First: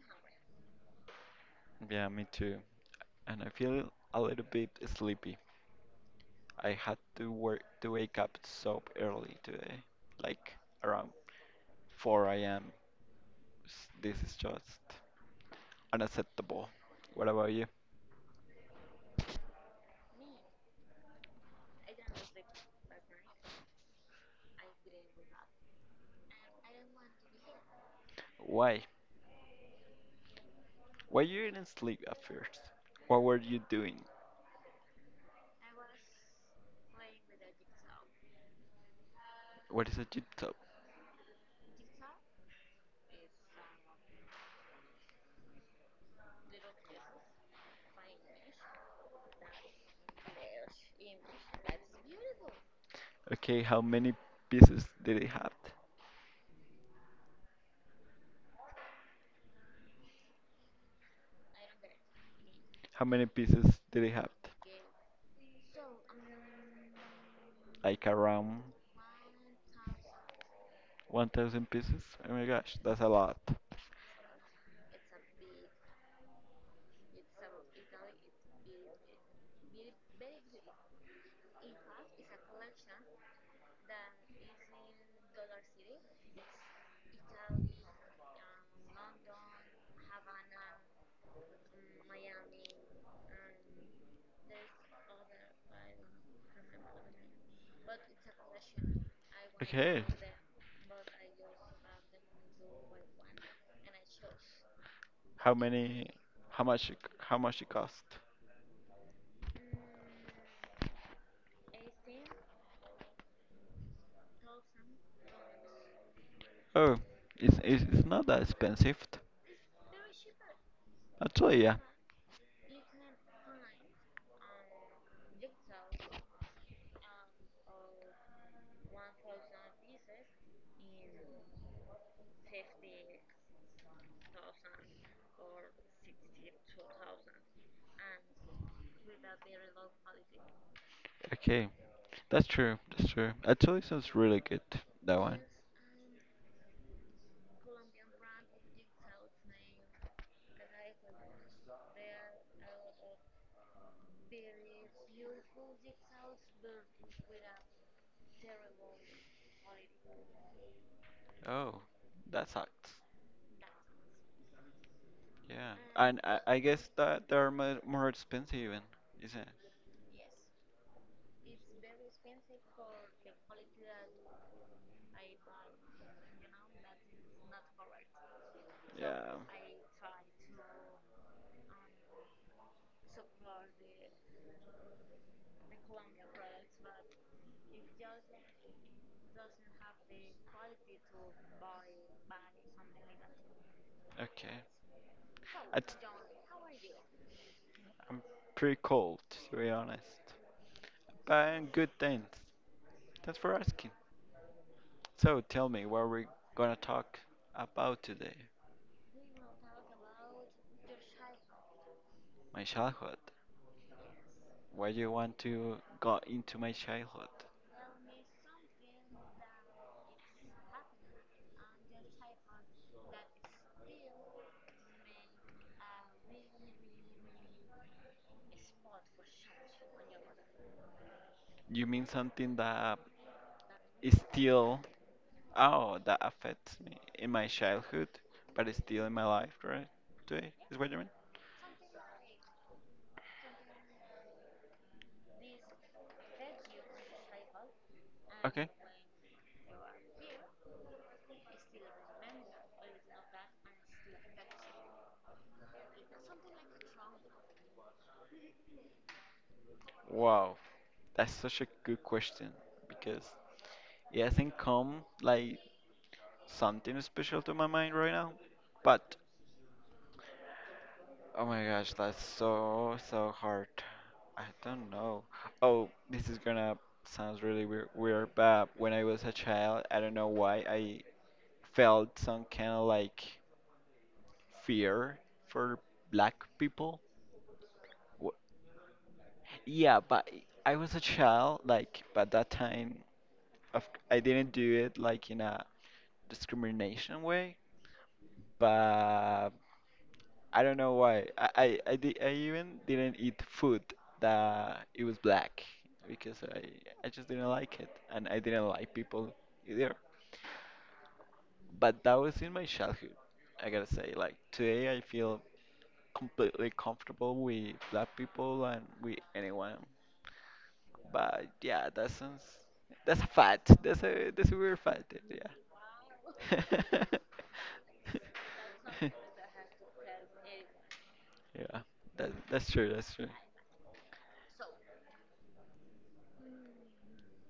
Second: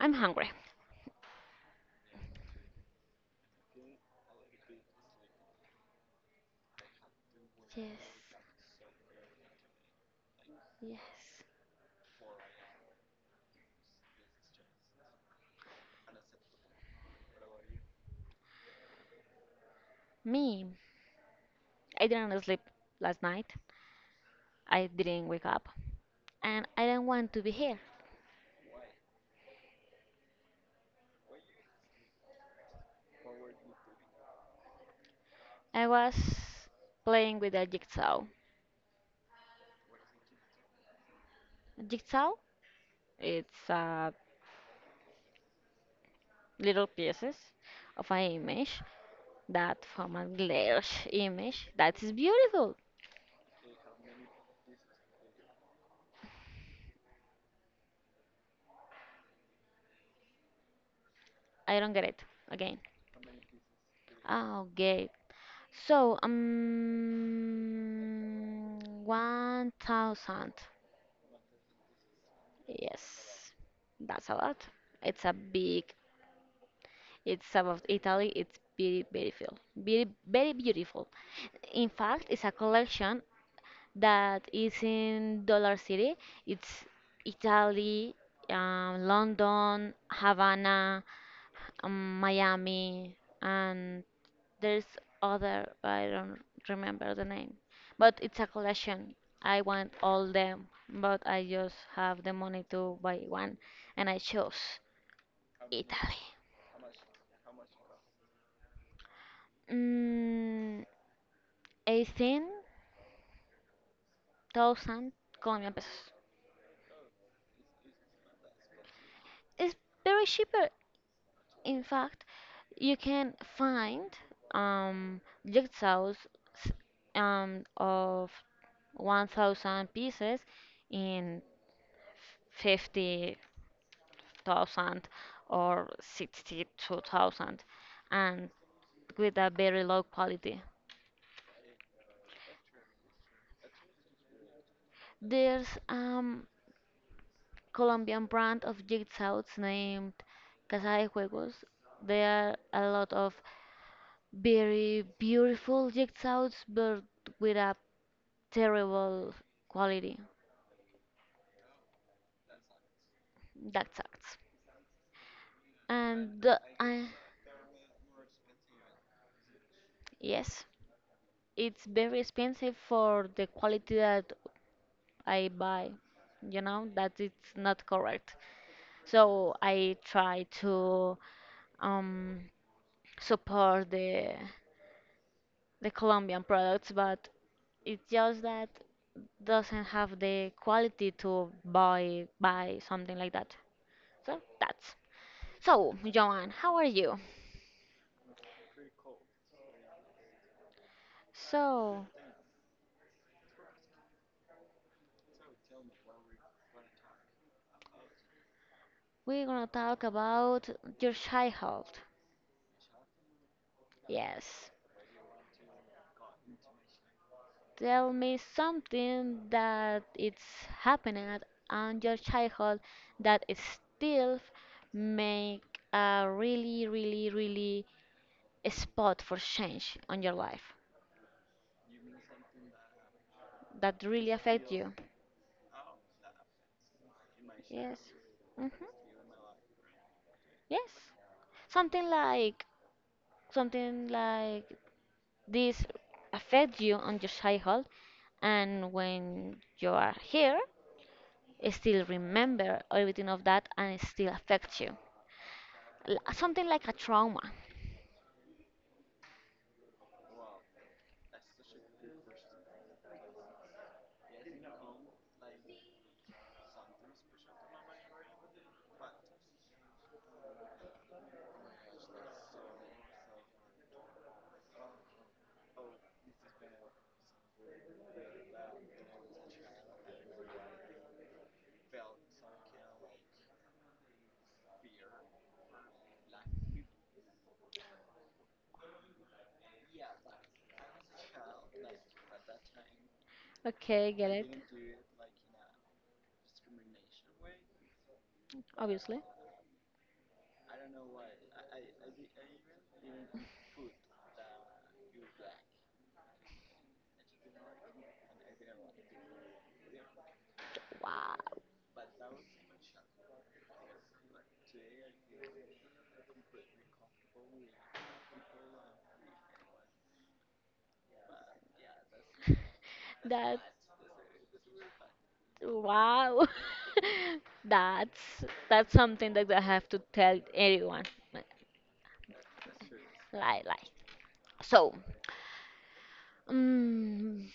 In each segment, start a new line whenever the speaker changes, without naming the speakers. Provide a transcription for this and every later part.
I'm hungry.
Yeah, me too. And I feel a little bit sleepy. I had to work
Yes.
to wake up so early today, like around
Yes.
4 a.m. This is just unacceptable. What about you?
Me. I didn't sleep last night. I didn't wake up. And I don't want to be here.
Why? Why you didn't sleep at first? What were you doing?
I was playing with a jigsaw.
What is a jib top?
Jigsaw? It's little pieces of an image that form a large image that is beautiful.
Okay, how many pieces did it have?
I don't get it again.
How many pieces did it have?
Okay. So,
Like around
1,000.
1,000 pieces? Oh my gosh, that's a lot.
Yes, that's a lot. It's a big, it's about Italy. It's very beautiful. Very, very beautiful. In fact, it's a collection that is in Dollar City. It's Italy, London, Havana, Miami, and there's other. I don't remember the name, but it's a collection. I want
Okay.
all them, but I just have the money to buy one, and I chose
How many?
Italy.
How much? How much it cost?
Mm, 18,000 Colombian pesos.
Oh, it's not that expensive.
It's very cheaper.
Actually, yeah.
In fact, you can find um jigsaws s- of 1,000 pieces in 50,000 or 62,000, and with a very low quality.
Okay, that's true. That's true. Actually, sounds really good. That one.
There's Colombian brand of jigsaws named Casa de Juegos. There are a lot of very beautiful jigsaws, but with a terrible quality.
Oh, that sucks.
That sucks.
Yeah, and
And the,
I guess
I,
that they're more expensive, even, isn't it?
yes, it's very expensive for the quality that I buy. You know that it's not correct.
Yeah.
So I try to um, support the Colombian products, but it's just that doesn't have the quality to buy something like that. So
Okay.
that's.
I
So, Joanne, how are you?
am pretty cold, to be honest. But I'm good,
So,
thanks. Thanks for asking. So tell me, what we're gonna talk about today?
we're gonna talk about your childhood.
My childhood.
Yes.
Why do you want to go into my childhood?
Tell me something that it's happening on your childhood that still make a really, really, really spot for change on your life
You mean something that
that
is
really affect
still,
you.
oh, that affects me in my
Yes.
childhood,
hmm
but it's still in my life, right? Today, is what you
Yes.
mean?
Something like something like this affect you on your childhood,
Okay.
and when you are here, still remember everything of that, and it still affects you. Something like a trauma.
Wow, that's such a good question because it hasn't come like something special to my mind right now. But oh my gosh, that's so so hard. I don't know. Oh, this is gonna sounds really weird, but when I was a child, I don't know why I felt some kind of like fear for black people. Wh- Yeah, but I was a child, like, but that time of,
Okay,
I
get it.
didn't do it like in a discrimination way,
Obviously.
but I don't know why. I even didn't eat food that it was black because I just didn't like it and I didn't like people either.
Wow.
But that was in my childhood. I gotta say, like today I feel completely comfortable with black people and with anyone. But yeah, that sounds that's a
That
fact. That's a weird fact.
wow.
Yeah.
That's that's something that I have to tell everyone.
Yeah, that's true. That's true.
Like. So, mm,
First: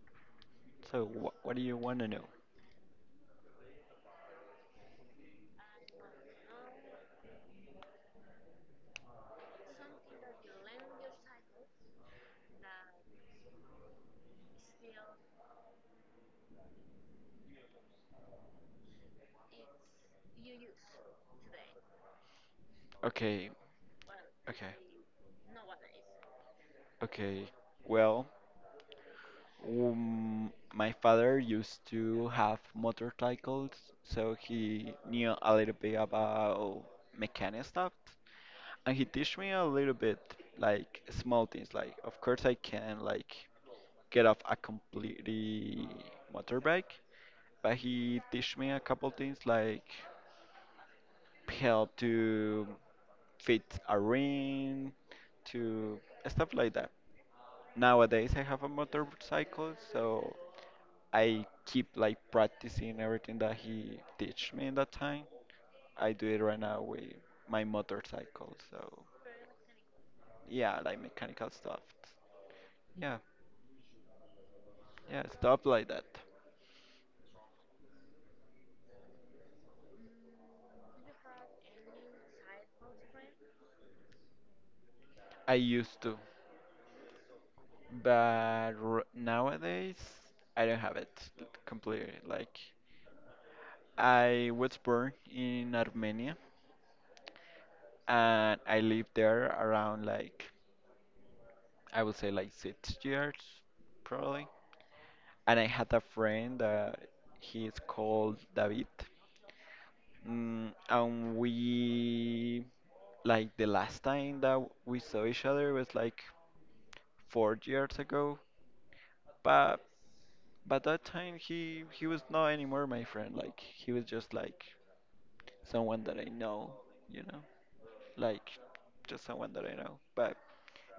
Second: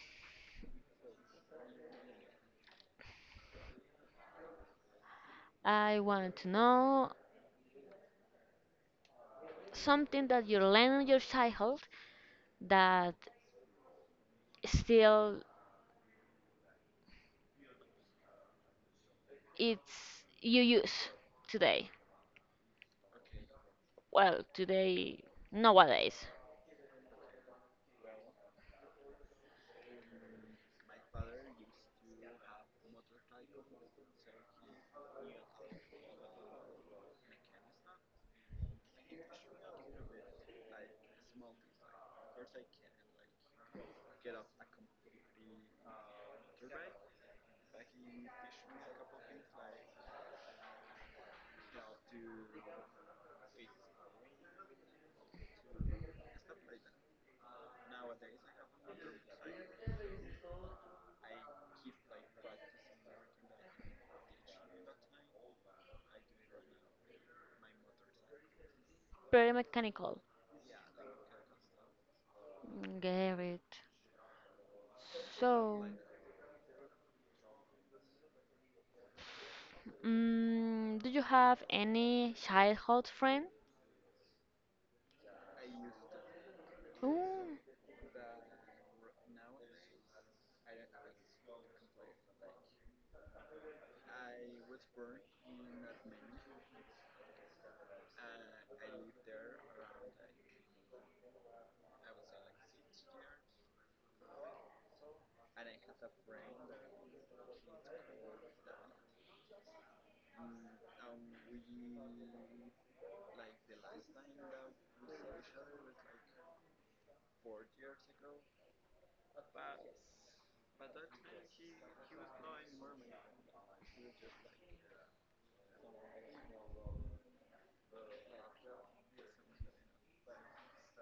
So, what do you want to know?
I wanted to know something that you learn in your childhood that still it's you use today.
Okay,
Well,
okay,
today Nowadays.
okay. Well, my father used to have motorcycles, so he knew a little bit about mechanic stuff, and he teach me a little bit, like small things. Like, of course, I can like get off a completely motorbike, but he teach me a couple things like help to fit a ring, to stuff like that. Nowadays, I have a motorcycle, so I keep like practicing everything that he teach me in that time. I do it right now with my motorcycle, so
Very mechanical.
yeah, like mechanical stuff. Yeah,
Get it.
yeah, stuff
So,
like that.
do you have any childhood friend?
I used to,
Ooh,
but r nowadays I don't have it completely. Like I was born in Armenia, and I lived there around like I would say like 6 years probably. And I had a friend that he is called David. Mm, and we like the last time that we saw each other was like 4 years ago. But but that time he was not anymore my friend. Like he was just like someone that I know, you know. Like just someone that I know. But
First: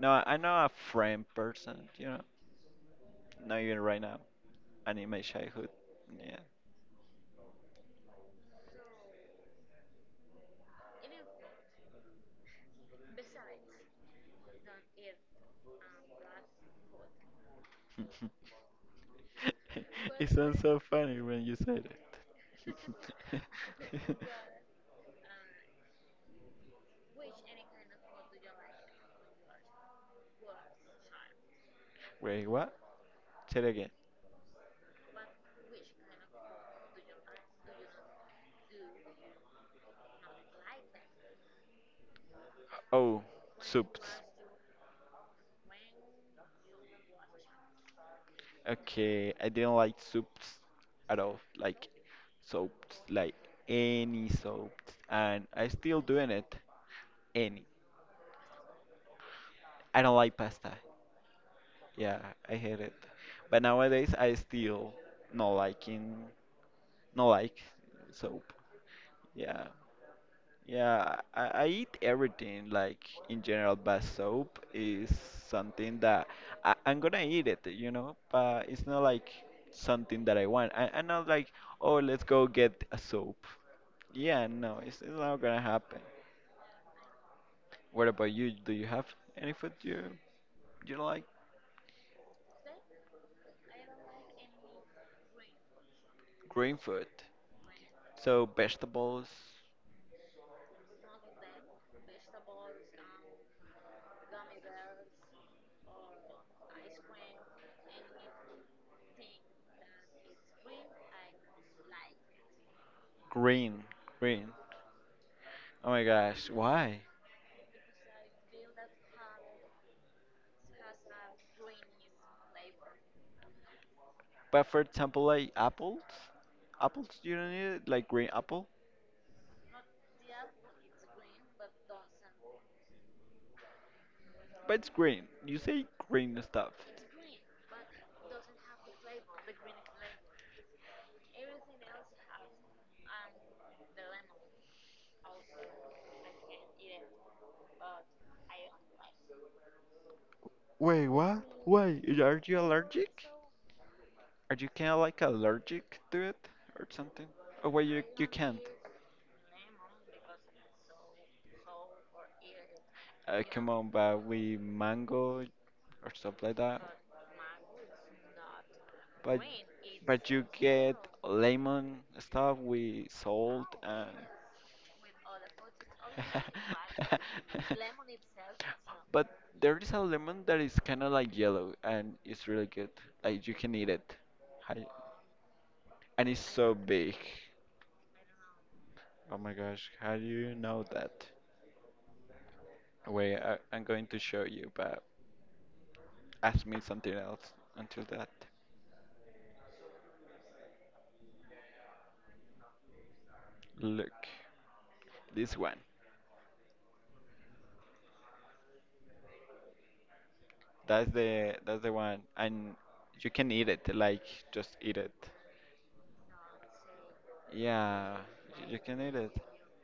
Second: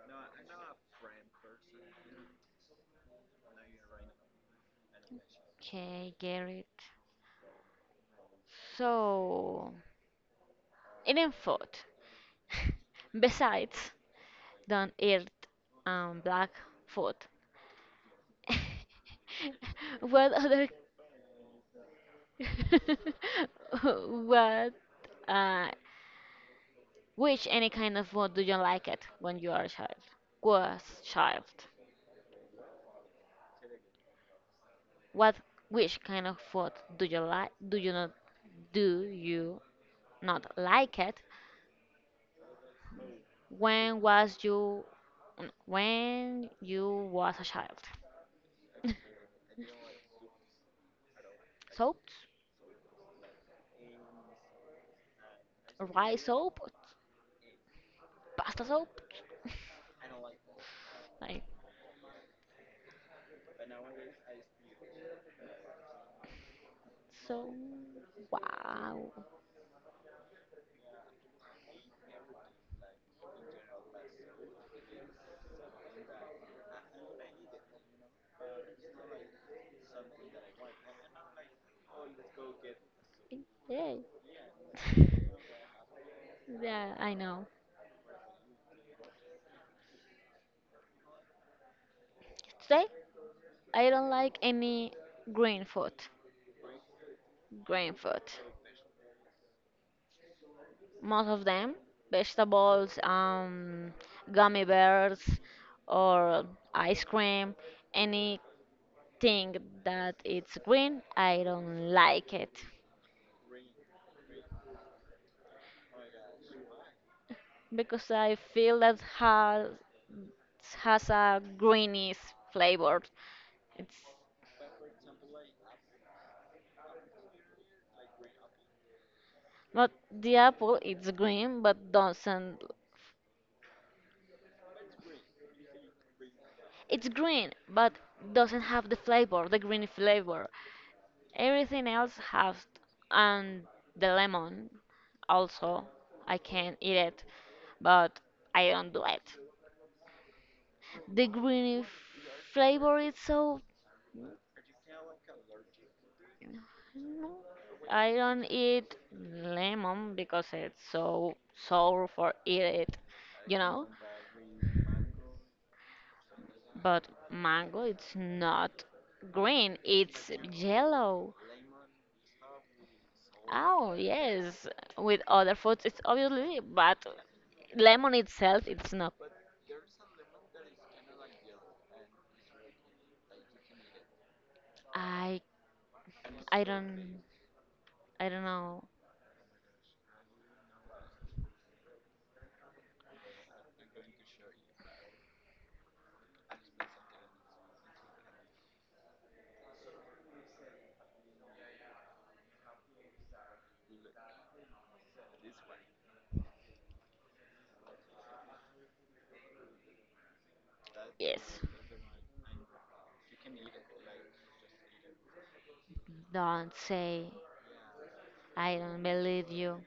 no, I know a friend person, you know, not even right now, and in my childhood.
okay,
Yeah.
get it. So, eating food. Besides, don't eat black food.
it
What
sounds
other?
so funny when you said it.
What? Uh, which any kind of food do you like it when you are a child? Was child.
Wait, what? Say it again.
What which kind of food do you like? Do you not like it?
Oh,
When
soups.
was you when you was a child?
Okay, I didn't like soups at all. Like
Soaps,
soaps, like any soaps, and I still
rice
doing it.
soap,
Any.
pasta soap,
I don't like pasta.
like
Yeah, I hate it. But nowadays I still not liking not
so.
like soap.
Wow.
Yeah. Yeah, I eat everything like in general, but soap is something that I'm gonna eat it, you know, but it's not like something that I want. I'm not like, oh, let's go get a soap.
Yeah.
Yeah, no, it's not gonna happen.
Yeah, I know.
What about you? Do you have any food you like?
Today I don't like any green food.
Green food.
Green food.
So vegetables.
Most of them vegetables, gummy bears, or ice cream, anything that it's green, I don't like it,
Green, green. Oh my gosh, why?
because I feel that has a greenish flavor. It's
But for example, like apples, apples you don't need it, like green apple,
not. The apple it's green, but doesn't.
but it's green. You say green stuff.
It's green, but doesn't have the flavor, the green flavor. Everything else has, and the lemon also. I can eat it, but I don't do it.
Wait,
The
what?
green
Why? Are you
flavor is
allergic?
so.
Are you kind of like allergic to it or something?
No,
Oh wait,
I
you
don't
can't.
eat lemon because it's so sour for eat it, you
Come
know.
on, but we mango or stuff like that.
But mango, it's not
But
green, it's
but you get
yellow.
lemon stuff with salt
Oh,
and.
yes, with other foods it's obviously, but lemon itself it's not.
But there is a lemon that is kind of like yellow and it's really good. Like you can eat it. Hi-
I
And it's
I
so big.
don't I don't know.
Oh my gosh, how do you know that? Wait, I'm going to show you, but ask me something else until that. Look, this one. That's
Yes.
the one, and you can eat it. Like just eat it.
Don't say
Yeah,
I
you
don't
can eat it.
believe you.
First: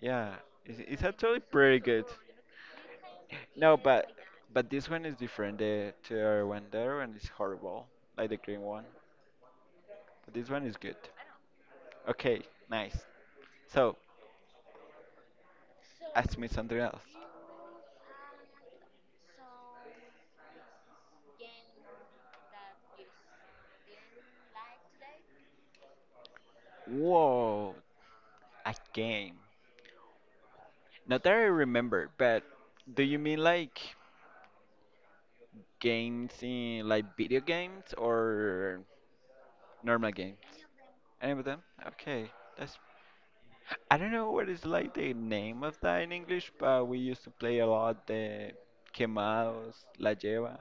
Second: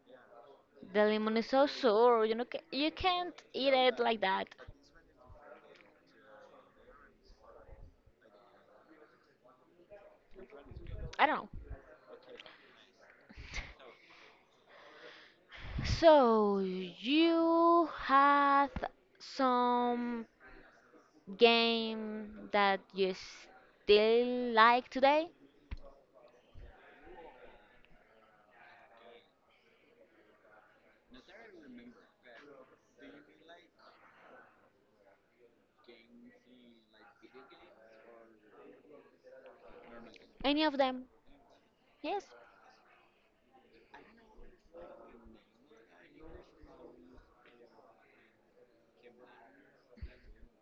Yeah, it's
The lemon
actually
is so
pretty good.
sour, you know, ca- you can't eat
No,
it
but
like that.
this one is different. The to the other one is horrible, like the green one. But this one is good.
I don't know.
Okay, nice. So, ask me
So
something else.
you had some game that you still like today?
Whoa, a game. Not that I remember, but do you mean like games in like video games or normal games?
Any of them?
Any of them?
Yes.
Okay, that's. I don't know what is like the name of that in English, but we used to play a lot the quemados, la lleva.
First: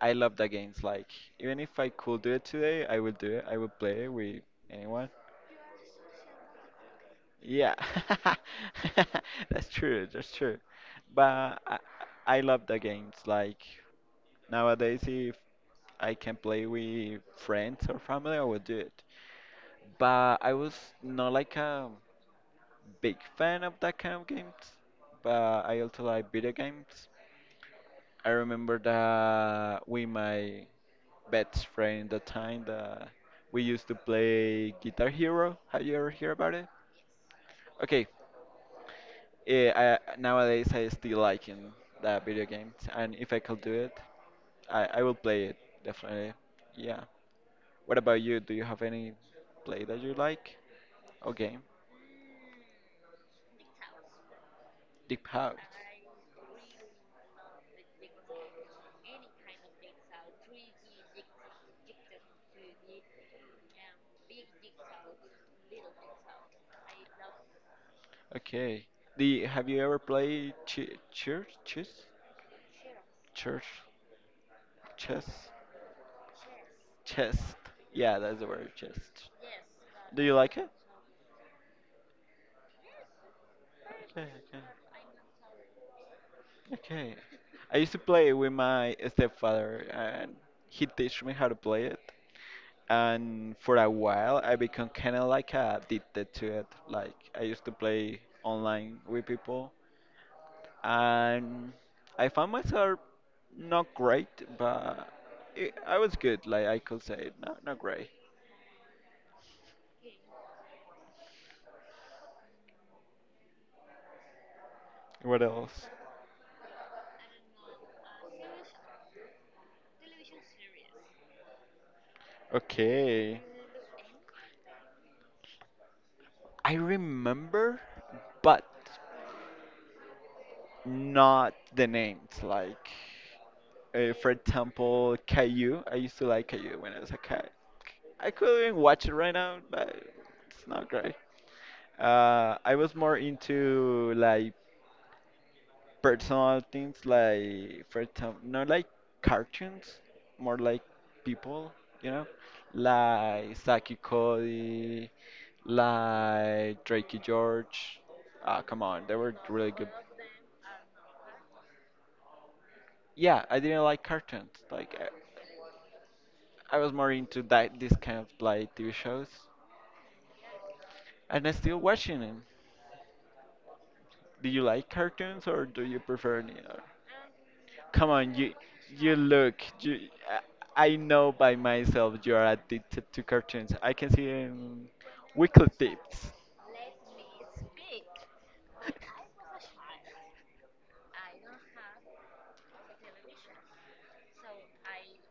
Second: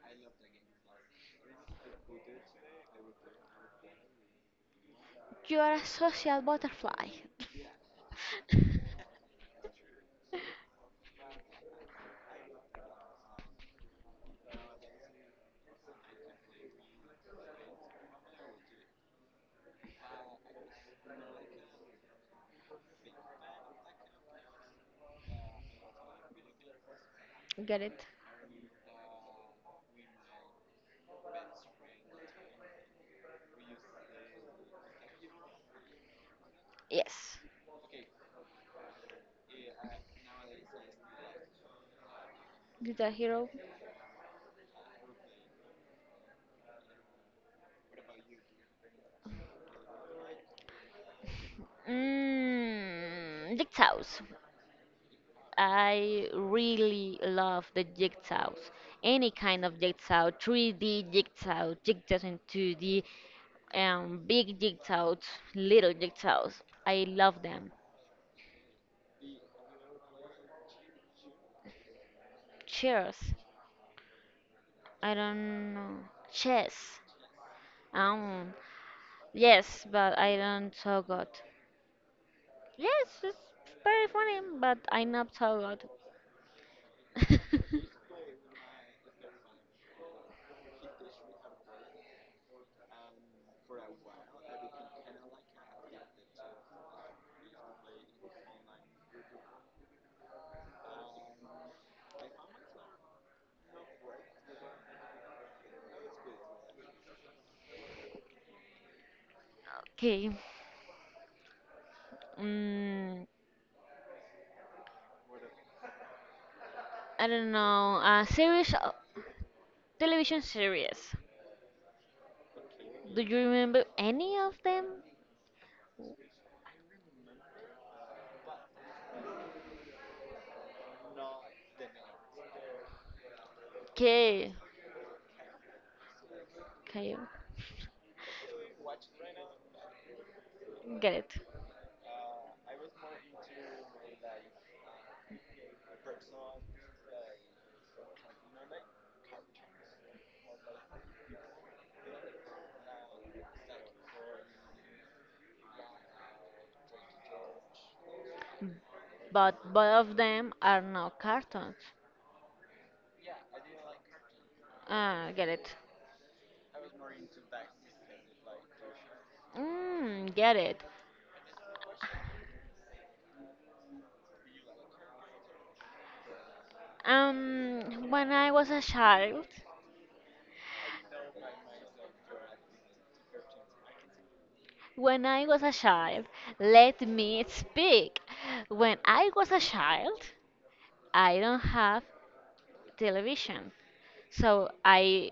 I love the games. Like even if I could do it today, I will do it. I will play it with anyone.
You are a social butterfly.
Yeah, That's true. But I love the games. Like nowadays, if I can play with friends or family, I will do it. But I was not like a big fan of that kind of games. But I also like video games.
Get it.
I remember that with my best friend the time that we used to play Guitar Hero. Have you ever heard about it?
Yes.
Okay, nowadays I still liking that video games,
Guitar
and if I
Hero.
could do it, I will play it definitely. Yeah. What about you? Do you have any play that you like or game?
Jigsaws.
Deep House.
I really love the jigsaws. Any kind of jigsaw, 3D jigsaw, jigsaws in 2D, big jigsaws, little jigsaws. I love them.
Okay. The have you ever played ch- church chess?
Cheers.
Church
I
chess
don't know. Chess.
chess. Yeah, that's the
Um,
word chess.
yes, but
Do you
I
like it?
don't so good. Yes, it's very
Okay,
funny,
okay.
but I'm not so good.
Okay. I used to play with my stepfather and he teach me how to play it. And for a while I become kind of like addicted to it. Like I used to play online with people and I found myself not great, but I was good. Like I could say, not great.
Okay. Mm,
What else?
I don't know. Series, television series. Do you
Okay.
remember any of them?
I remember, but not the names. Like, for
Okay.
example, Caillou. I used to like Caillou when I was
Okay.
a kid. I couldn't even watch it right now, but it's not
Get
great.
it.
I was more into like personal things like for example not like cartoons more like people you know like Saki Cody like Drakey George ah come on they were really
But
good
both of them are not cartoons.
yeah I didn't like cartoons like
Get it.
I was more into that this kind of like TV shows
Get it.
and I'm still watching them do you like cartoons or do you prefer any other
Um,
Come
when
on,
I was a
you
child,
look. You, I know by myself you are addicted to cartoons. I can see in
when I was
weekly
a child,
tips.
let me speak. When I was a child, I don't have television, so I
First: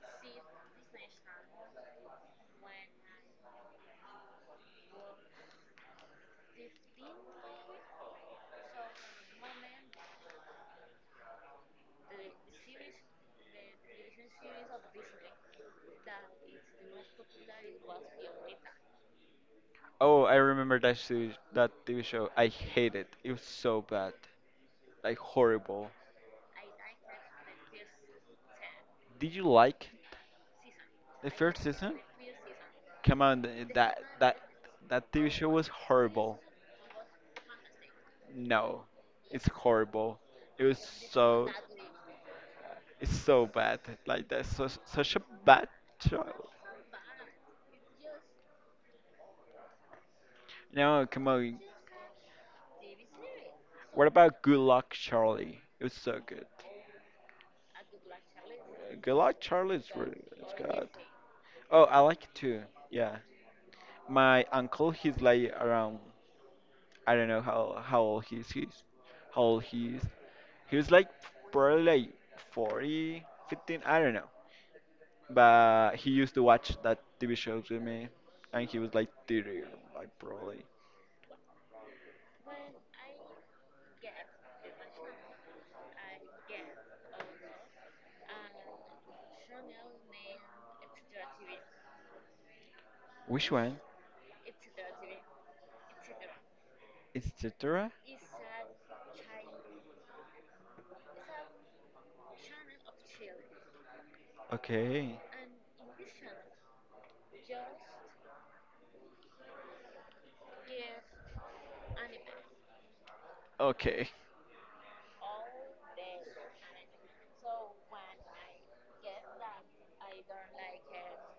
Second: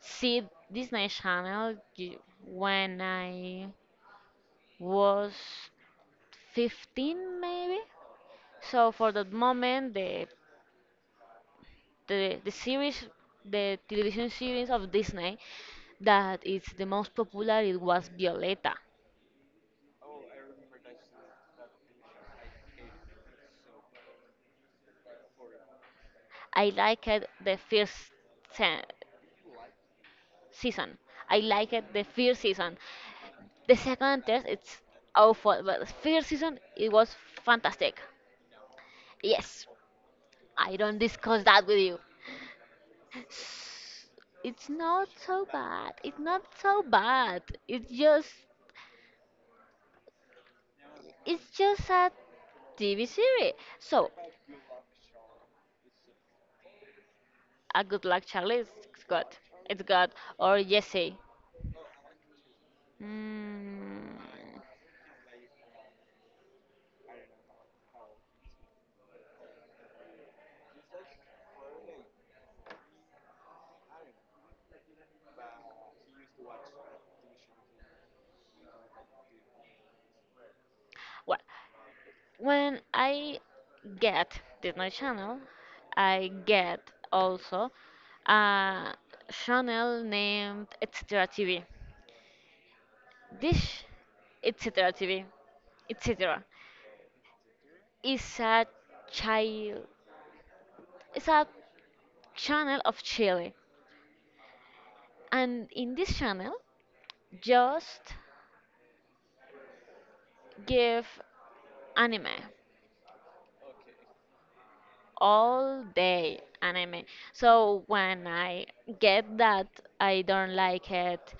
see Disney Channel when I was 15 maybe. So for that moment, the series, the television series of Disney that is the most popular, it was Violeta.
Oh, I remember that show, that TV show. I hate it. It was so bad, like horrible.
I liked the first se-
Did you like
season.
the
I
first
liked
season?
the first season.
Come on,
The second test, it's
that TV show
awful,
was
but the first
horrible.
season it was fantastic.
No, it's
Yes,
horrible. It
I
was
don't discuss
so.
that with you.
It's so bad. Like that's
It's not
such a
so
bad
bad. It's
show.
not so bad. It's just,
No, come
it's
on.
just a TV series.
What
So
about Good Luck Charlie? It was so good.
a good luck Charlie is
Good
good.
Luck Charlie
It's
is
good.
really it's
Or
good.
Jesse.
Oh, I like it too. Yeah.
Mm,
My uncle, he's like around. I don't know how old he is. He's how old he is. He was like probably like 40, 15, I don't know. But he used to watch that TV shows with me, and he was like 30, like probably.
well, when I get Disney Channel, I get also a channel named Extra TV.
Which one?
Dish, etc. TV, etc.
It's Datura?
is a child, is a channel of Chile,
Okay.
and in this channel, just give anime,
Okay.
all day anime. So when I get that I don't like it,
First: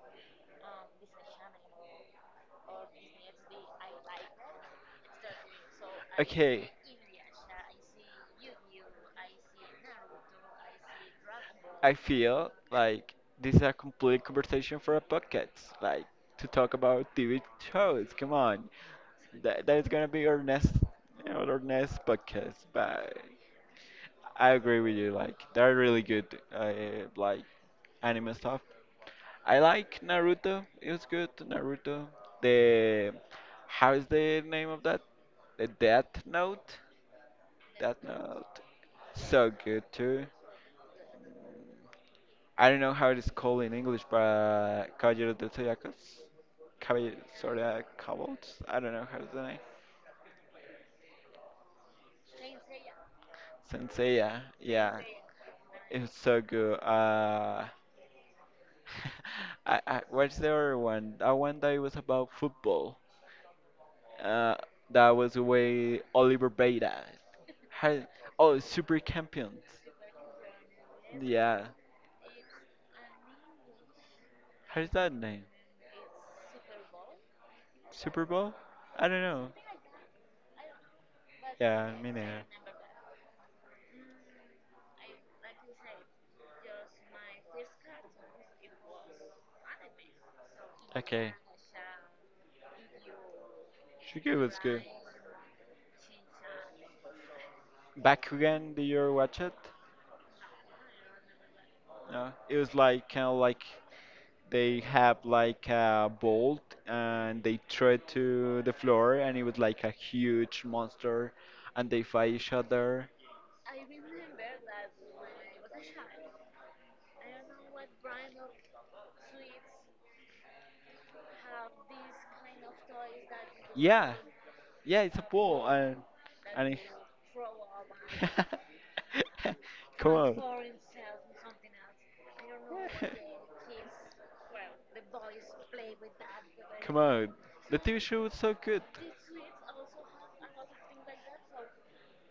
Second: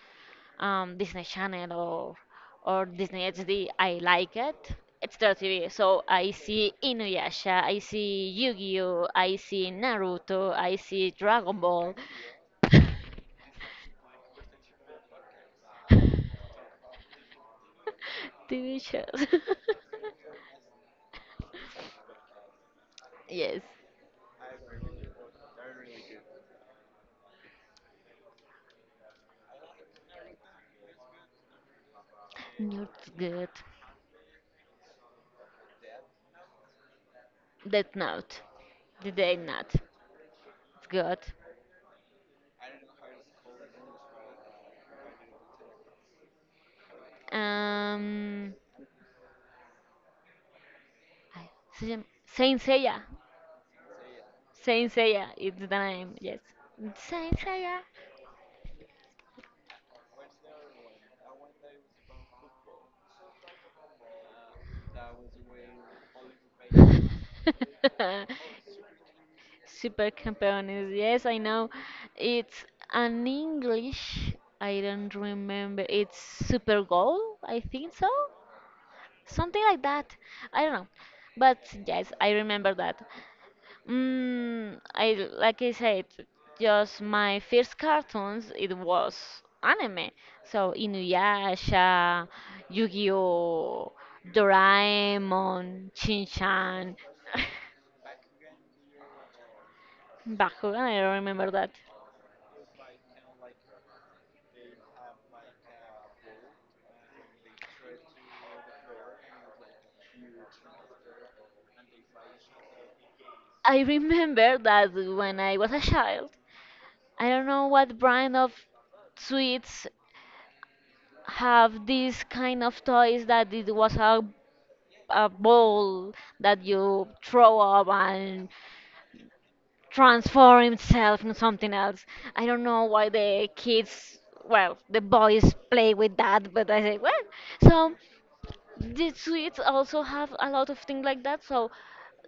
Disney Channel or Disney XD, I like it. It's their TV. So I
Okay.
see Inuyasha, I see Yu-Gi-Oh, I see Naruto, I see Dragon
I
Ball.
feel like this is a complete conversation for a podcast, like to talk about TV shows. Come on,
TV shows.
that's gonna be our next, you know, our next podcast. Bye.
Yes.
I agree with you. Like they're really good, uh, like anime stuff. I like Naruto. It was good. Naruto.
Not
The
good.
how is the name of that? The Death Note. Death
Death Note.
Note.
Did they
So
not?
good
It's
too.
good.
I don't know how it is called in English, but Caballero del Zodiaco. Caballero Zodiac Cowboys.
Um,
I don't know how is the name.
I- Saint Seiya.
Senseiya.
Saint
Yeah.
Seiya is the
It was
name.
so
Yes.
good.
Saint Seiya.
What's the other one? That one that it was about football. Uh, that was the way Oliver Beta. How, oh, Super Champions.
Super Campeones. Yes, I
Yeah.
know. It's an English. I
How's that
don't
name?
remember. It's Super Goal. I think so.
Super Bowl? I don't know.
Something like that. I don't know. But
Yeah, me
yes, I
neither.
remember that. I like I said, just my first cartoons it was anime. So
Okay.
Inuyasha, Yu-Gi-Oh,
Shuki was good.
Doraemon, Shin-Chan,
Bakugan, did you ever watch it?
Bakugan. I don't remember that.
No. It was like kind of like they have like a bolt and they throw it to the floor and it was like a huge monster and they fight each other.
I remember that when I was a child, I don't know what brand of sweets have these kind of toys that it was
Yeah,
a
yeah, it's a pool, and
ball that
and it,
you throw up and
come on,
transform himself into something else. I don't know why the kids, well, the boys play with that, but I
come
say, well,
on. The
so
TV show is so good.
the Swedes also have a lot of things like that. So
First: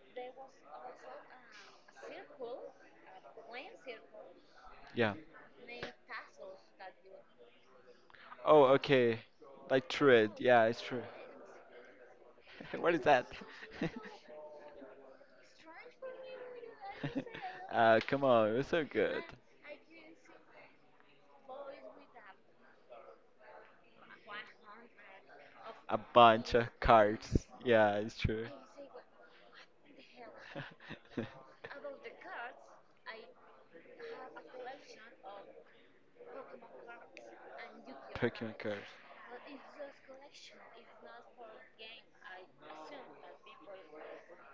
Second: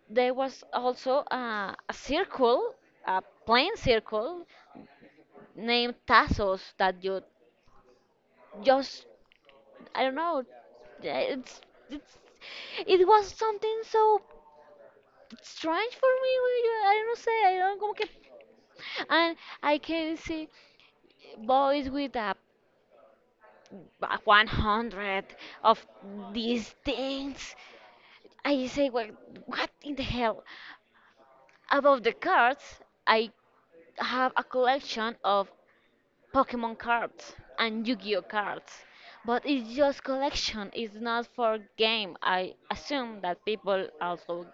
there was also a circle, a plain circle
Yeah.
named Tassos that you
Oh,
just,
okay. Like
I don't
true.
know,
Yeah, it's true.
it's, it's
What is
it
that?
was something so strange for me. I don't know, say, I don't know, como que,
Come on, it's so good.
and I can see boys with a 100 of
A bunch of
these
cards.
things.
Yeah, it's true.
I say, well, what in the hell? About the cards, I have a collection of Pokemon cards and Yu-Gi-Oh
Pokemon
cards.
cards.
But it's just collection, it's not for game. I assume that people also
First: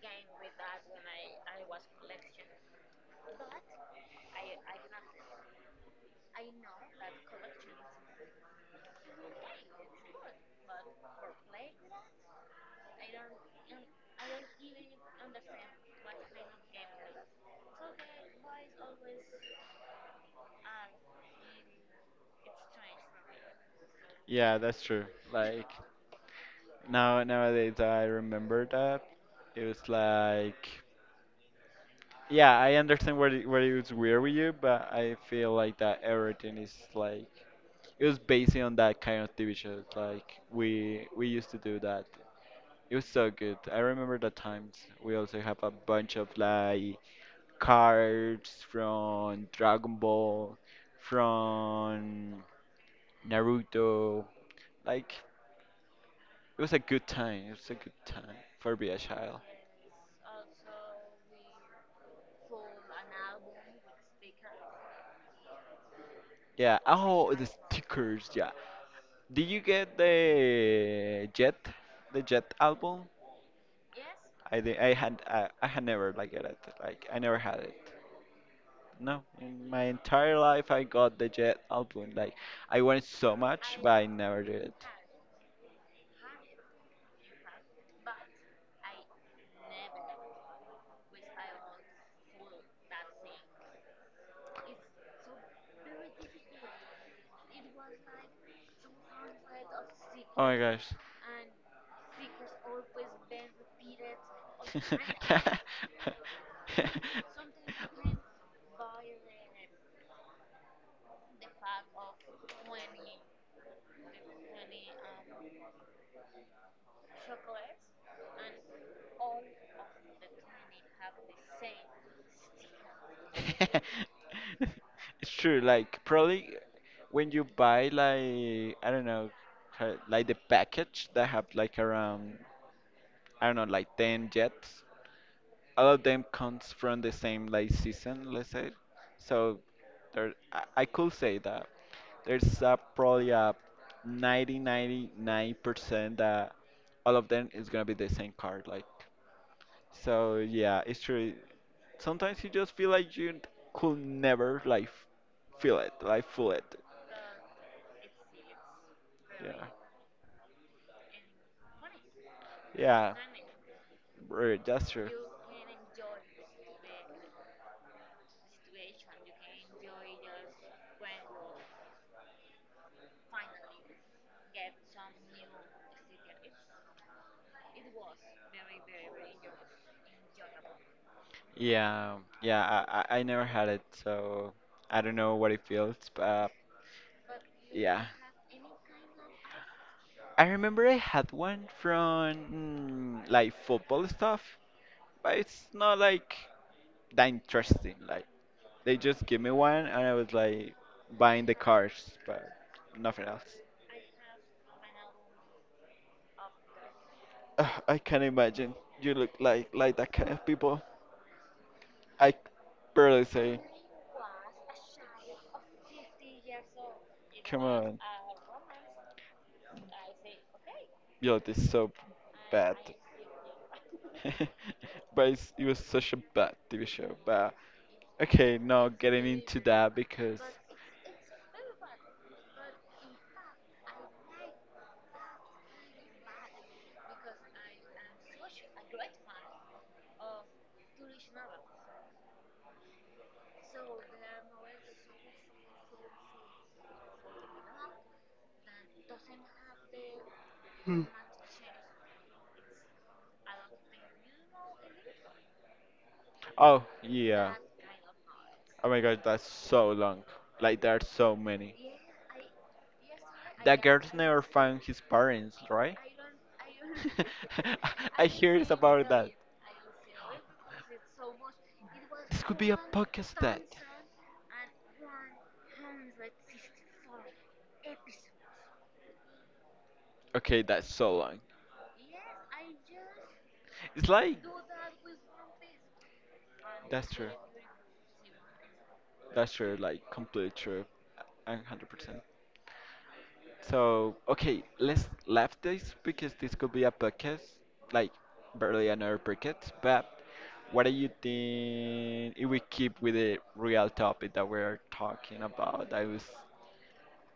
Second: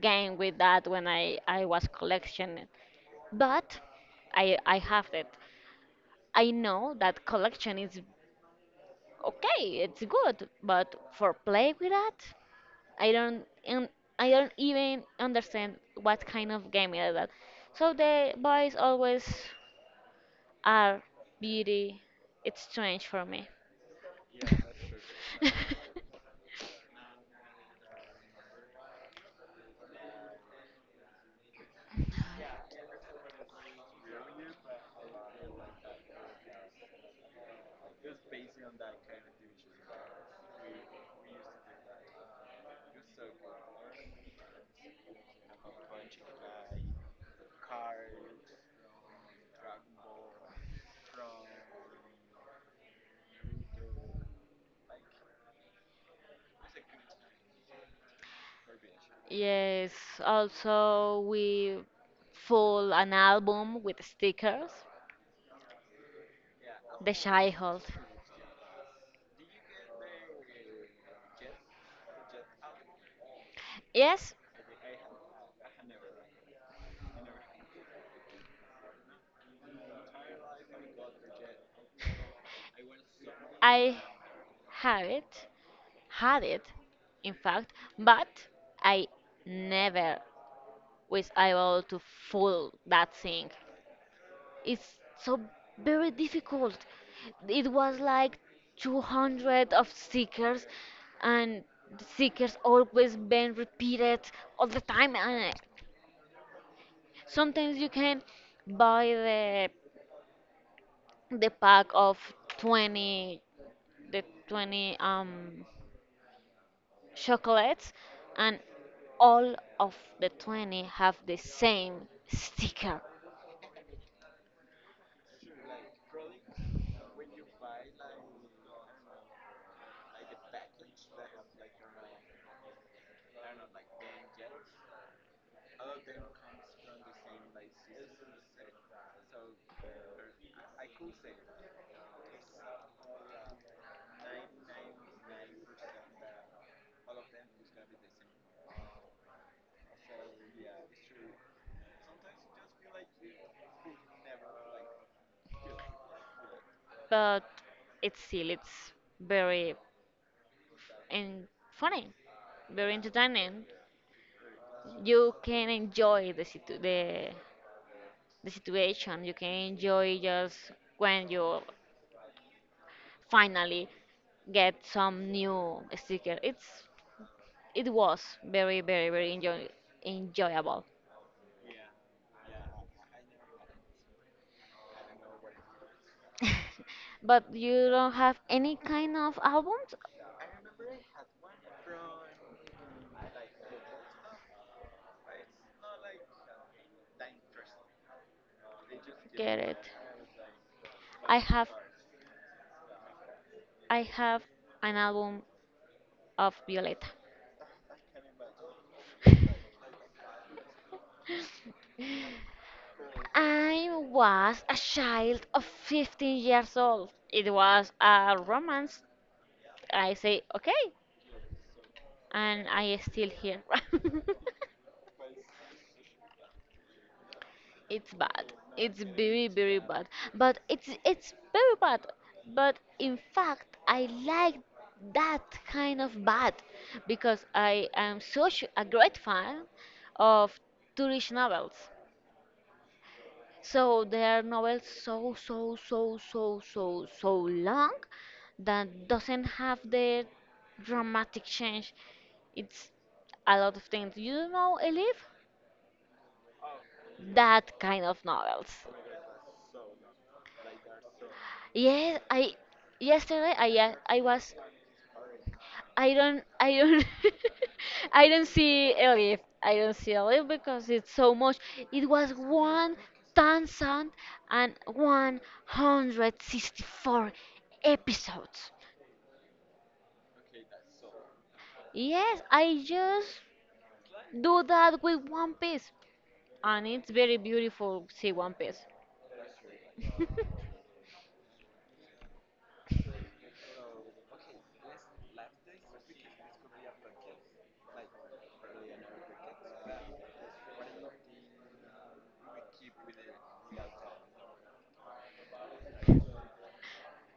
game with that when I was collectioning. But I have it. I know that collection is okay, it's good, but for play with that, I don't, and I don't even understand what kind of game is that. So the boys always are beauty. It's strange for me.
Yeah, that's true. Like nowadays I remember that. It was like, yeah, I understand where it was weird with you, but I feel like that everything is like it was based on that kind of TV shows. Like we used to do that. It was so good. I remember the times. We also have a bunch of like cards from Dragon Ball, from Naruto. Like it was a good time. It was a good time for be a child.
Yes. Also, we full an album with stickers.
Yeah.
The
Oh, the
Shyhold.
stickers. Yeah. Did you get the Jet album?
Yes,
I did, I had never like get it. Like I never had it. No, in my entire life I got the Jet album. Like I wanted so much, but
I
I never did it.
have it, had it, in fact, but I never was able to fool that thing. It's so very difficult. It was like 200 of
Oh my
stickers,
gosh.
and the stickers always been repeated all the time. And sometimes you can buy the pack of 20, the 20 chocolates, and all of the 20 have the same sticker.
It's true, like probably when you buy like I don't know, like the package that have like around I don't know, like 10 jets, all of them comes from the same like season, let's say. So there I could say that there's probably a 90 99% that all of them is gonna be the same card, like, so, yeah, it's true, sometimes you just feel like you could never like feel it.
But it's still it's
Yeah,
very, and funny, very
yeah.
entertaining.
Right, that's true.
You can enjoy the situation. You can enjoy just when you finally get some new sticker. It's, it was very, very, very enjoyable.
Yeah, yeah. I never had it, so I don't know what it feels, but
But you
yeah.
don't have any kind of albums.
I remember I had one from like football stuff, but it's not like that interesting. Like they just give me
Get it.
one, and I was like
I
buying the
have
cards, but nothing else.
I have an album of Violeta.
Ugh, I can't imagine you look like that kind of people. I barely say.
I was a child of 15 years old. It
Come
was
on,
a romance. I say okay,
yo, this is so
and
bad.
I still here.
But it was such a bad TV show. But
It's bad.
okay, no,
It's
getting
very,
into
very
that
bad.
because.
But it's very bad. But in fact, I like that kind of bad because I am such a great fan of Turkish novels. So their novels so so so so so so long, that doesn't have the
Hmm.
dramatic change. It's a lot of things. You know, Elif?
Oh, yeah.
That kind of novels.
Oh my god, that's so long. Like, there are so many.
Yes, I yesterday
That girl
I
never
was.
found his parents, right?
I don't
I
I don't
hear it's
see
about that.
Elif. I don't see Elif because it's so much. It was
This could be a
one
podcast that.
thousand and one hundred sixty-four episodes.
Okay, that's so long.
Yes, I just
It's like.
do that with One Piece, and
That's
it's
true.
very beautiful. See One Piece.
That's true, like, complete true. 100%. So, okay, let's left this because this could be a podcast, like barely another podcast. But what do you think if we keep with the real topic that we're talking about? That was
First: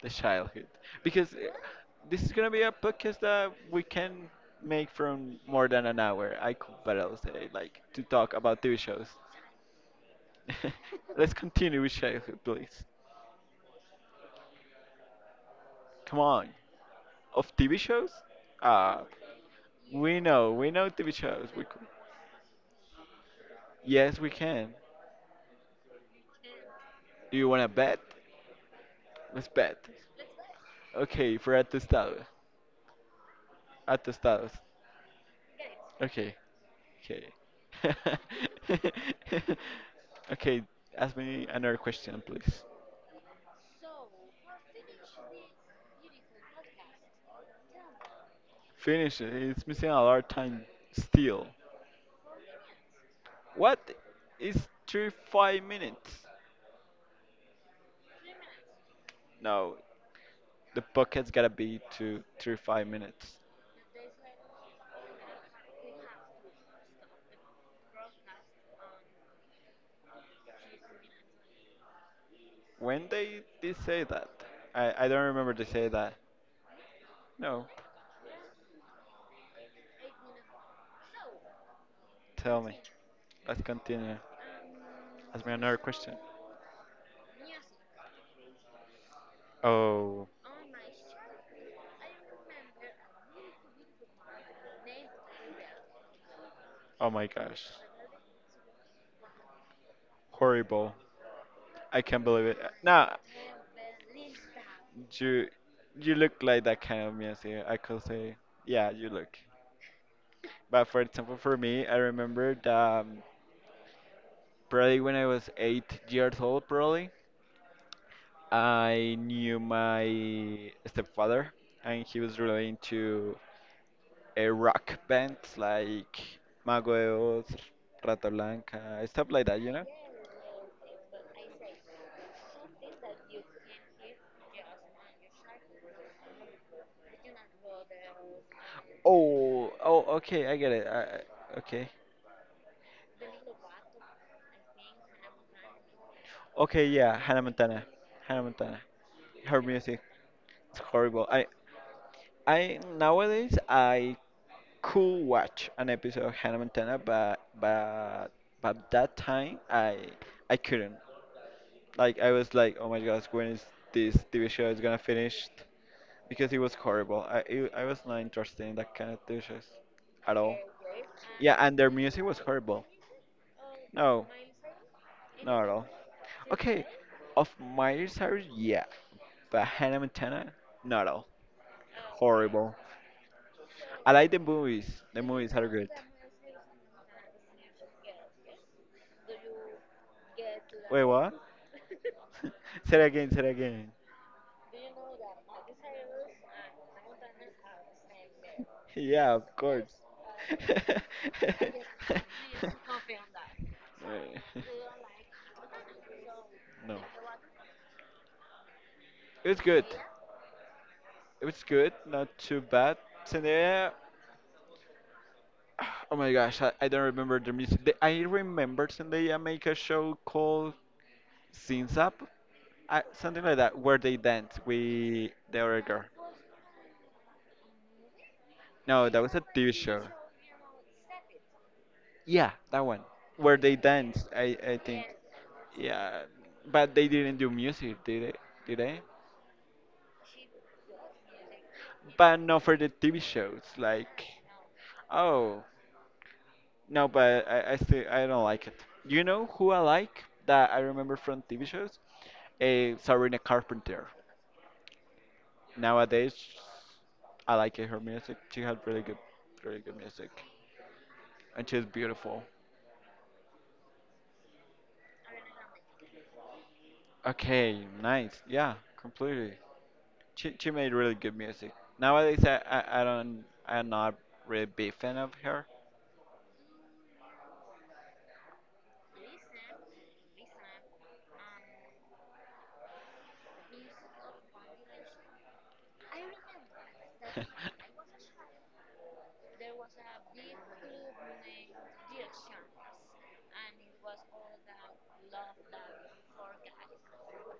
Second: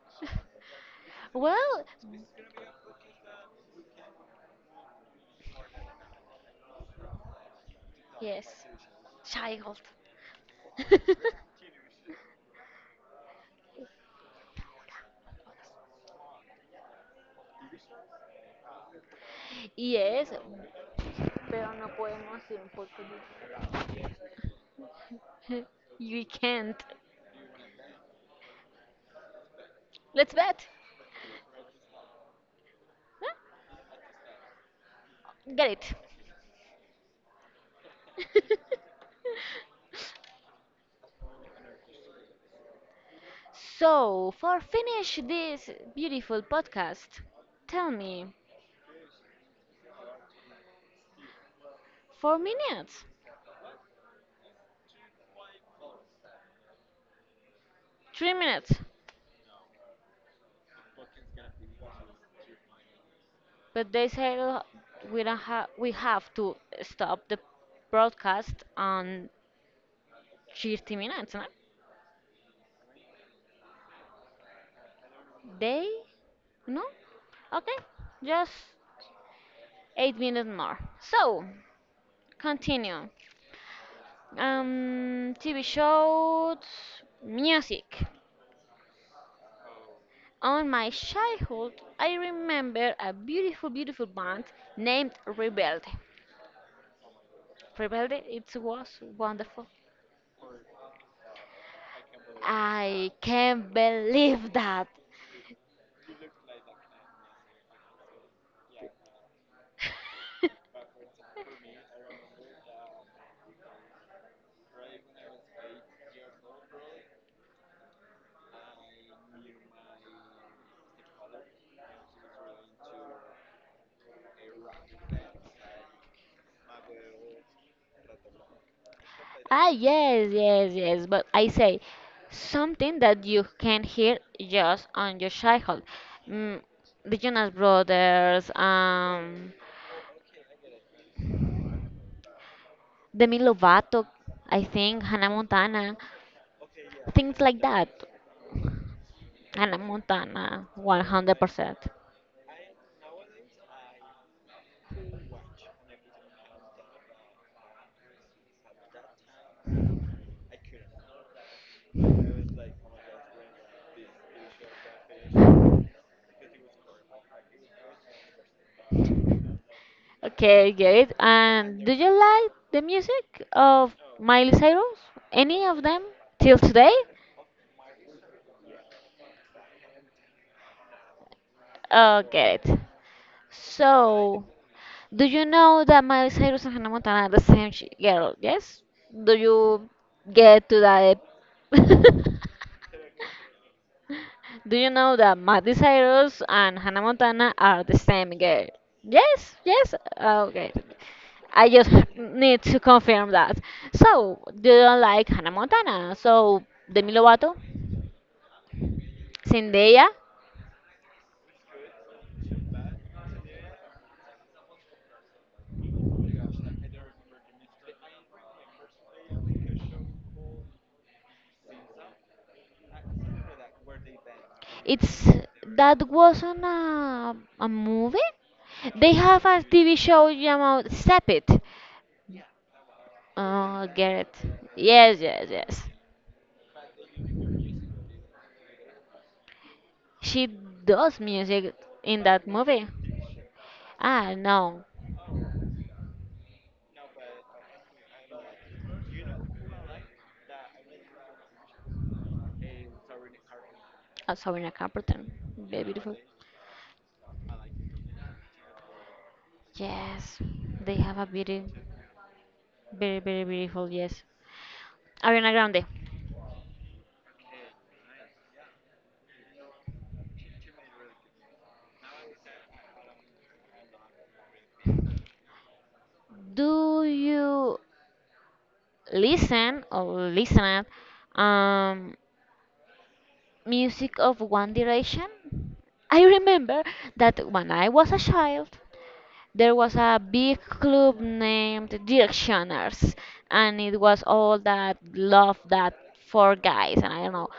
the childhood. Because
Well,
this is gonna be a podcast that we can make from more than an hour. I could barely say, like, to talk
yes,
about TV shows.
child.
Let's continue with childhood, please. Come on. Of TV shows? Ah. We
Yes,
know, we know TV shows.
Pero no podemos sin.
Yes, we can.
You can't.
Do you want to bet? Let's bet.
Let's bet.
Okay, for atestados.
Huh?
Atestados.
Get
Okay, okay.
it.
Okay, ask me another question, please.
So, for finish this beautiful podcast, tell me,
Finish it. It's missing a lot of time still.
4 minutes,
What is three five minutes?
3 minutes,
No, the bucket's gotta be to three five minutes.
but they say we don't have we have to stop the broadcast on 30 minutes, no?
When they did say that? I don't remember they
They
say that.
no?
No,
Okay, just 8 minutes more. So,
tell me.
continue.
Let's continue. Ask me
TV
another question.
shows, music.
Oh,
On my childhood, I remember a beautiful, beautiful band named Rebelde.
oh my gosh,
Rebelde, it was wonderful.
horrible! I can't believe it.
I
Nah,
can't believe that.
you, you look like that kind of music. I could say, yeah, you look. But for example, for me, I remember that um, probably when I was 8 years old, probably I knew my stepfather, and he was really into a rock bands like Mago de Oz, Rata Blanca, stuff like that,
Ah,
you know.
yes, yes, yes. But I say something that you can hear just on your childhood. Mm, the Jonas Brothers,
Oh, oh, okay, I get it. Okay,
Demi Lovato, I think, Hannah Montana,
okay, yeah,
things
Hannah
like
Montana,
that.
Hannah Montana. Her
Hannah
music
Montana,
is horrible.
100%.
I Nowadays I could watch an episode of Hannah Montana, but that time I couldn't. Like I was like, oh my gosh, when is this TV show is gonna finish? Because it was horrible. I was not interested in that kind of TV shows at all.
Okay, get it.
Yeah, and
And
their
do you
music was
like the
horrible.
music of
No,
Miley Cyrus?
not
Any
at
of
all.
them till
Okay,
today?
of Miley Cyrus, yeah, but Hannah Montana, not all.
Oh, get
Horrible.
it.
I like the
So,
movies. The
do you
movies are
know
good.
that Miley Cyrus and Hannah Montana are the same girl? Yes. Do you get to
Wait,
that?
what? Say it again. Say it again.
Do you know that Miley Cyrus and Hannah Montana are the same girl?
Yeah,
Yes,
of course.
yes. Okay. I
Wait,
just need to confirm that. So, do you like Hannah Montana? So,
no,
Demi Lovato,
it was good.
Zendaya.
It was good, not too bad. Zendaya. Oh my gosh, I don't remember the music. I remember Zendaya make a show called Synth Up. Something like that, where they dance
It's
with the other girl.
that wasn't a, movie.
No,
They
that was a
have a
TV
TV
show.
show about Step It.
Yeah, that one. Where they
Oh,
dance,
Garrett.
I think.
Yes, yes, yes.
Yeah, but they didn't do music, did they? Did they?
She does music in
But
that
not for
movie.
the TV shows. Like,
Ah, no.
oh no, but I still I don't like it. You know who I like that I remember from TV shows? A Sabrina Carpenter.
Sabrina Carpenter. Very beautiful.
Nowadays, I like her music. She had really good, really good music,
Yes, they have a beauty.
and she's beautiful.
Very, very beautiful, yes. Ariana Grande.
Okay, nice. Yeah, completely. She made really good music. Nowadays, I'm not really big fan of her.
Do you listen or listen at um, music of One Direction? I remember that when I was a child, there was a big club named Directioners, and it was all that love that for guys, and I don't know.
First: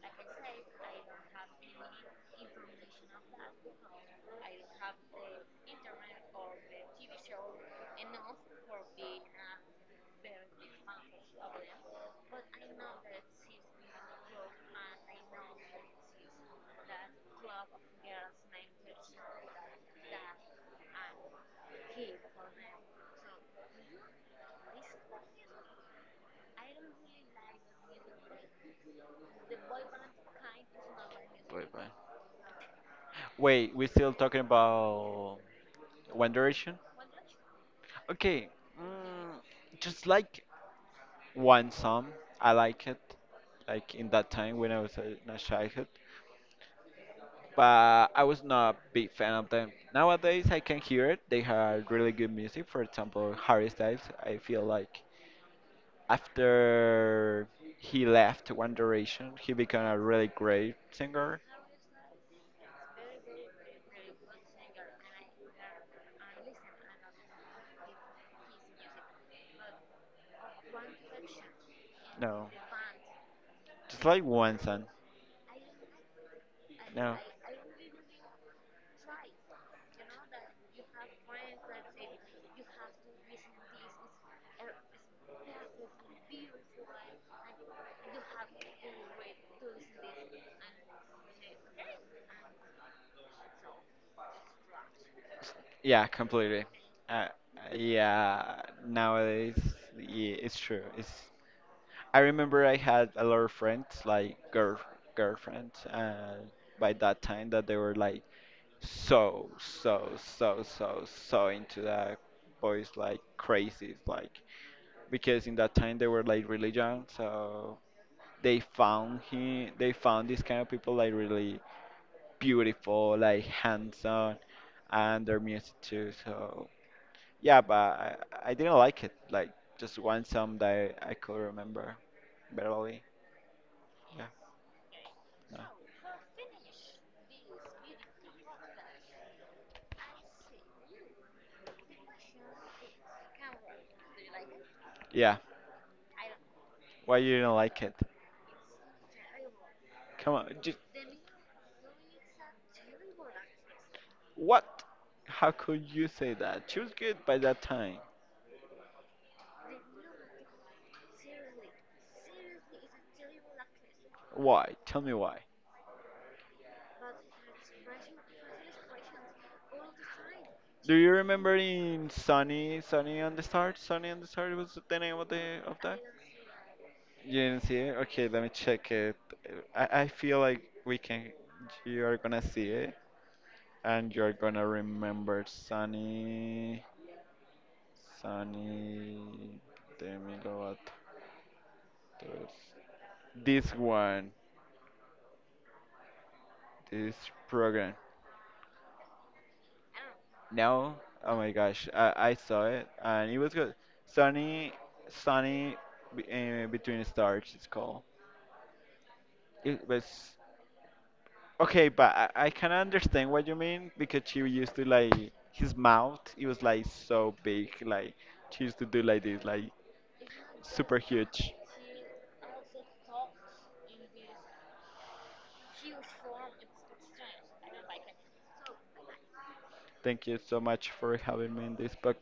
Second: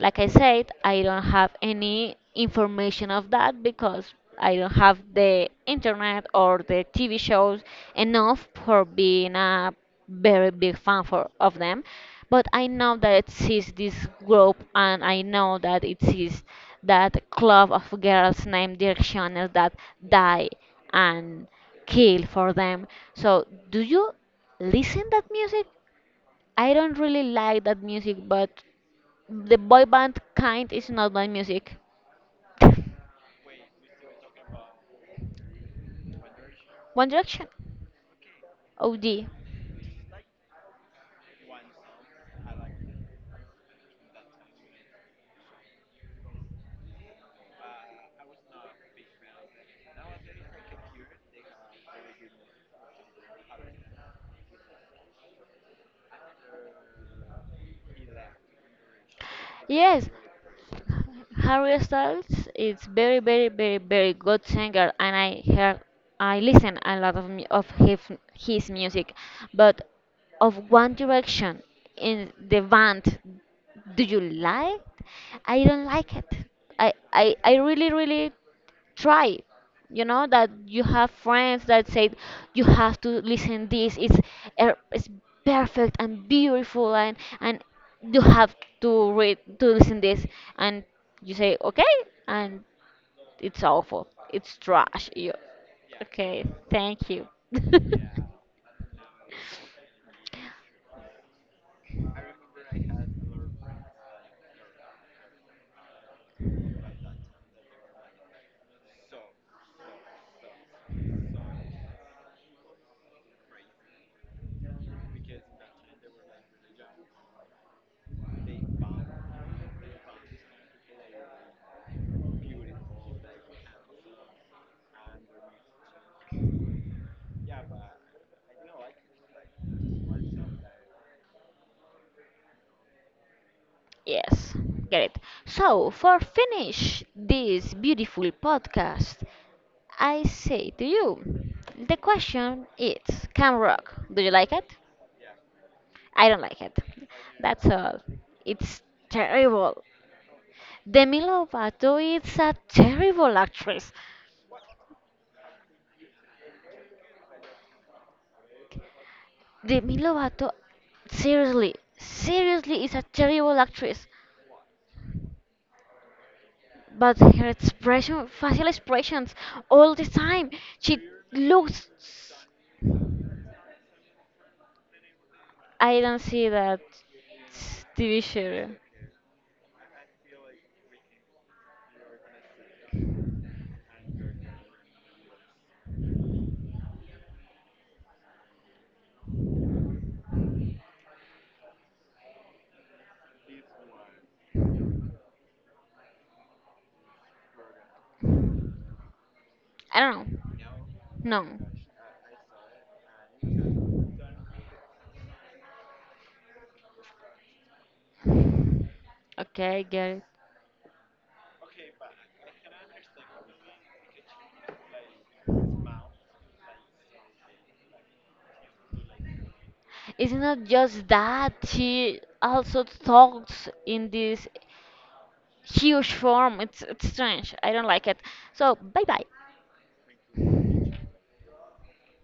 Like I said, I don't have any information of that because I don't have the internet or the TV shows enough for being a very big fan of them. But I know that it exists this group, and I know that it exists that club of girls named Directioners that die and kill for them. So do you listen that music? I don't really like that music, but the boy band kind is not my
Boy
music.
band. Wait, we're still talking about One Direction?
One Direction?
Okay,
OD.
just like one song, I like it. Like in that time when I was in a childhood, but I was not a big fan of them. Nowadays, I can hear it. They have really good music. For example, Harry Styles. I feel like after he left One Direction, he became a
Yes,
really great singer.
Harry Styles is very, very, very, very good singer, and I listen a lot of of his music, but of One Direction in
No,
the band, do
just
you
like one
like?
song.
I don't like it.
No,
I really, really try. You know that you have friends that say you have to listen this, it's perfect and beautiful, and you have to listen this, and you say okay, and it's awful, it's trash, you.
yeah,
Okay,
completely.
thank you.
Uh, yeah, nowadays, yeah, it's true. It's. I remember I had a lot of friends, like girlfriends, and by that time that they were like so so so so so into that boys like crazy, like because in that time they were like really young, so they found him. They found these kind of people like really beautiful, like handsome, and their music too. So yeah, but I didn't like it. Like just one song that I could remember barely.
Yes, get it. So for finish this beautiful podcast, I say to you, the question is, Cam Rock, do you like it?
Yeah,
I don't like it.
why you didn't
That's
like it?
all. It's terrible.
Come on, just
Demi Lovato is a terrible actress.
what? How could you say that? She was good by that time.
Demi Lovato, seriously, seriously is a terrible actress.
Why? Tell me why.
But her expression, facial expressions, all the time,
Do
she
you remember
looks.
in Sunny, Sunny on the Start? Sunny on the Start was the name of the of that.
I don't see that
You didn't see it?
TV
Okay, let me
show.
check it. I feel like we can. You are gonna see it, and you're gonna remember Sunny, Sunny Demi Lovato. This one, this program.
I don't know.
No, oh
No.
my gosh, I saw it, and it was good. Sunny, Sunny, be- Between Stars. It's called.
Okay, I
It
get it.
was. Okay, but I can understand what you mean because she used to like his mouth. It was like so big. Like she used to do like this, like
It's not
super
just
huge.
that, she also talks in this huge form. It's strange. I don't like it. So bye bye.
Thank you so much for having me in this podcast.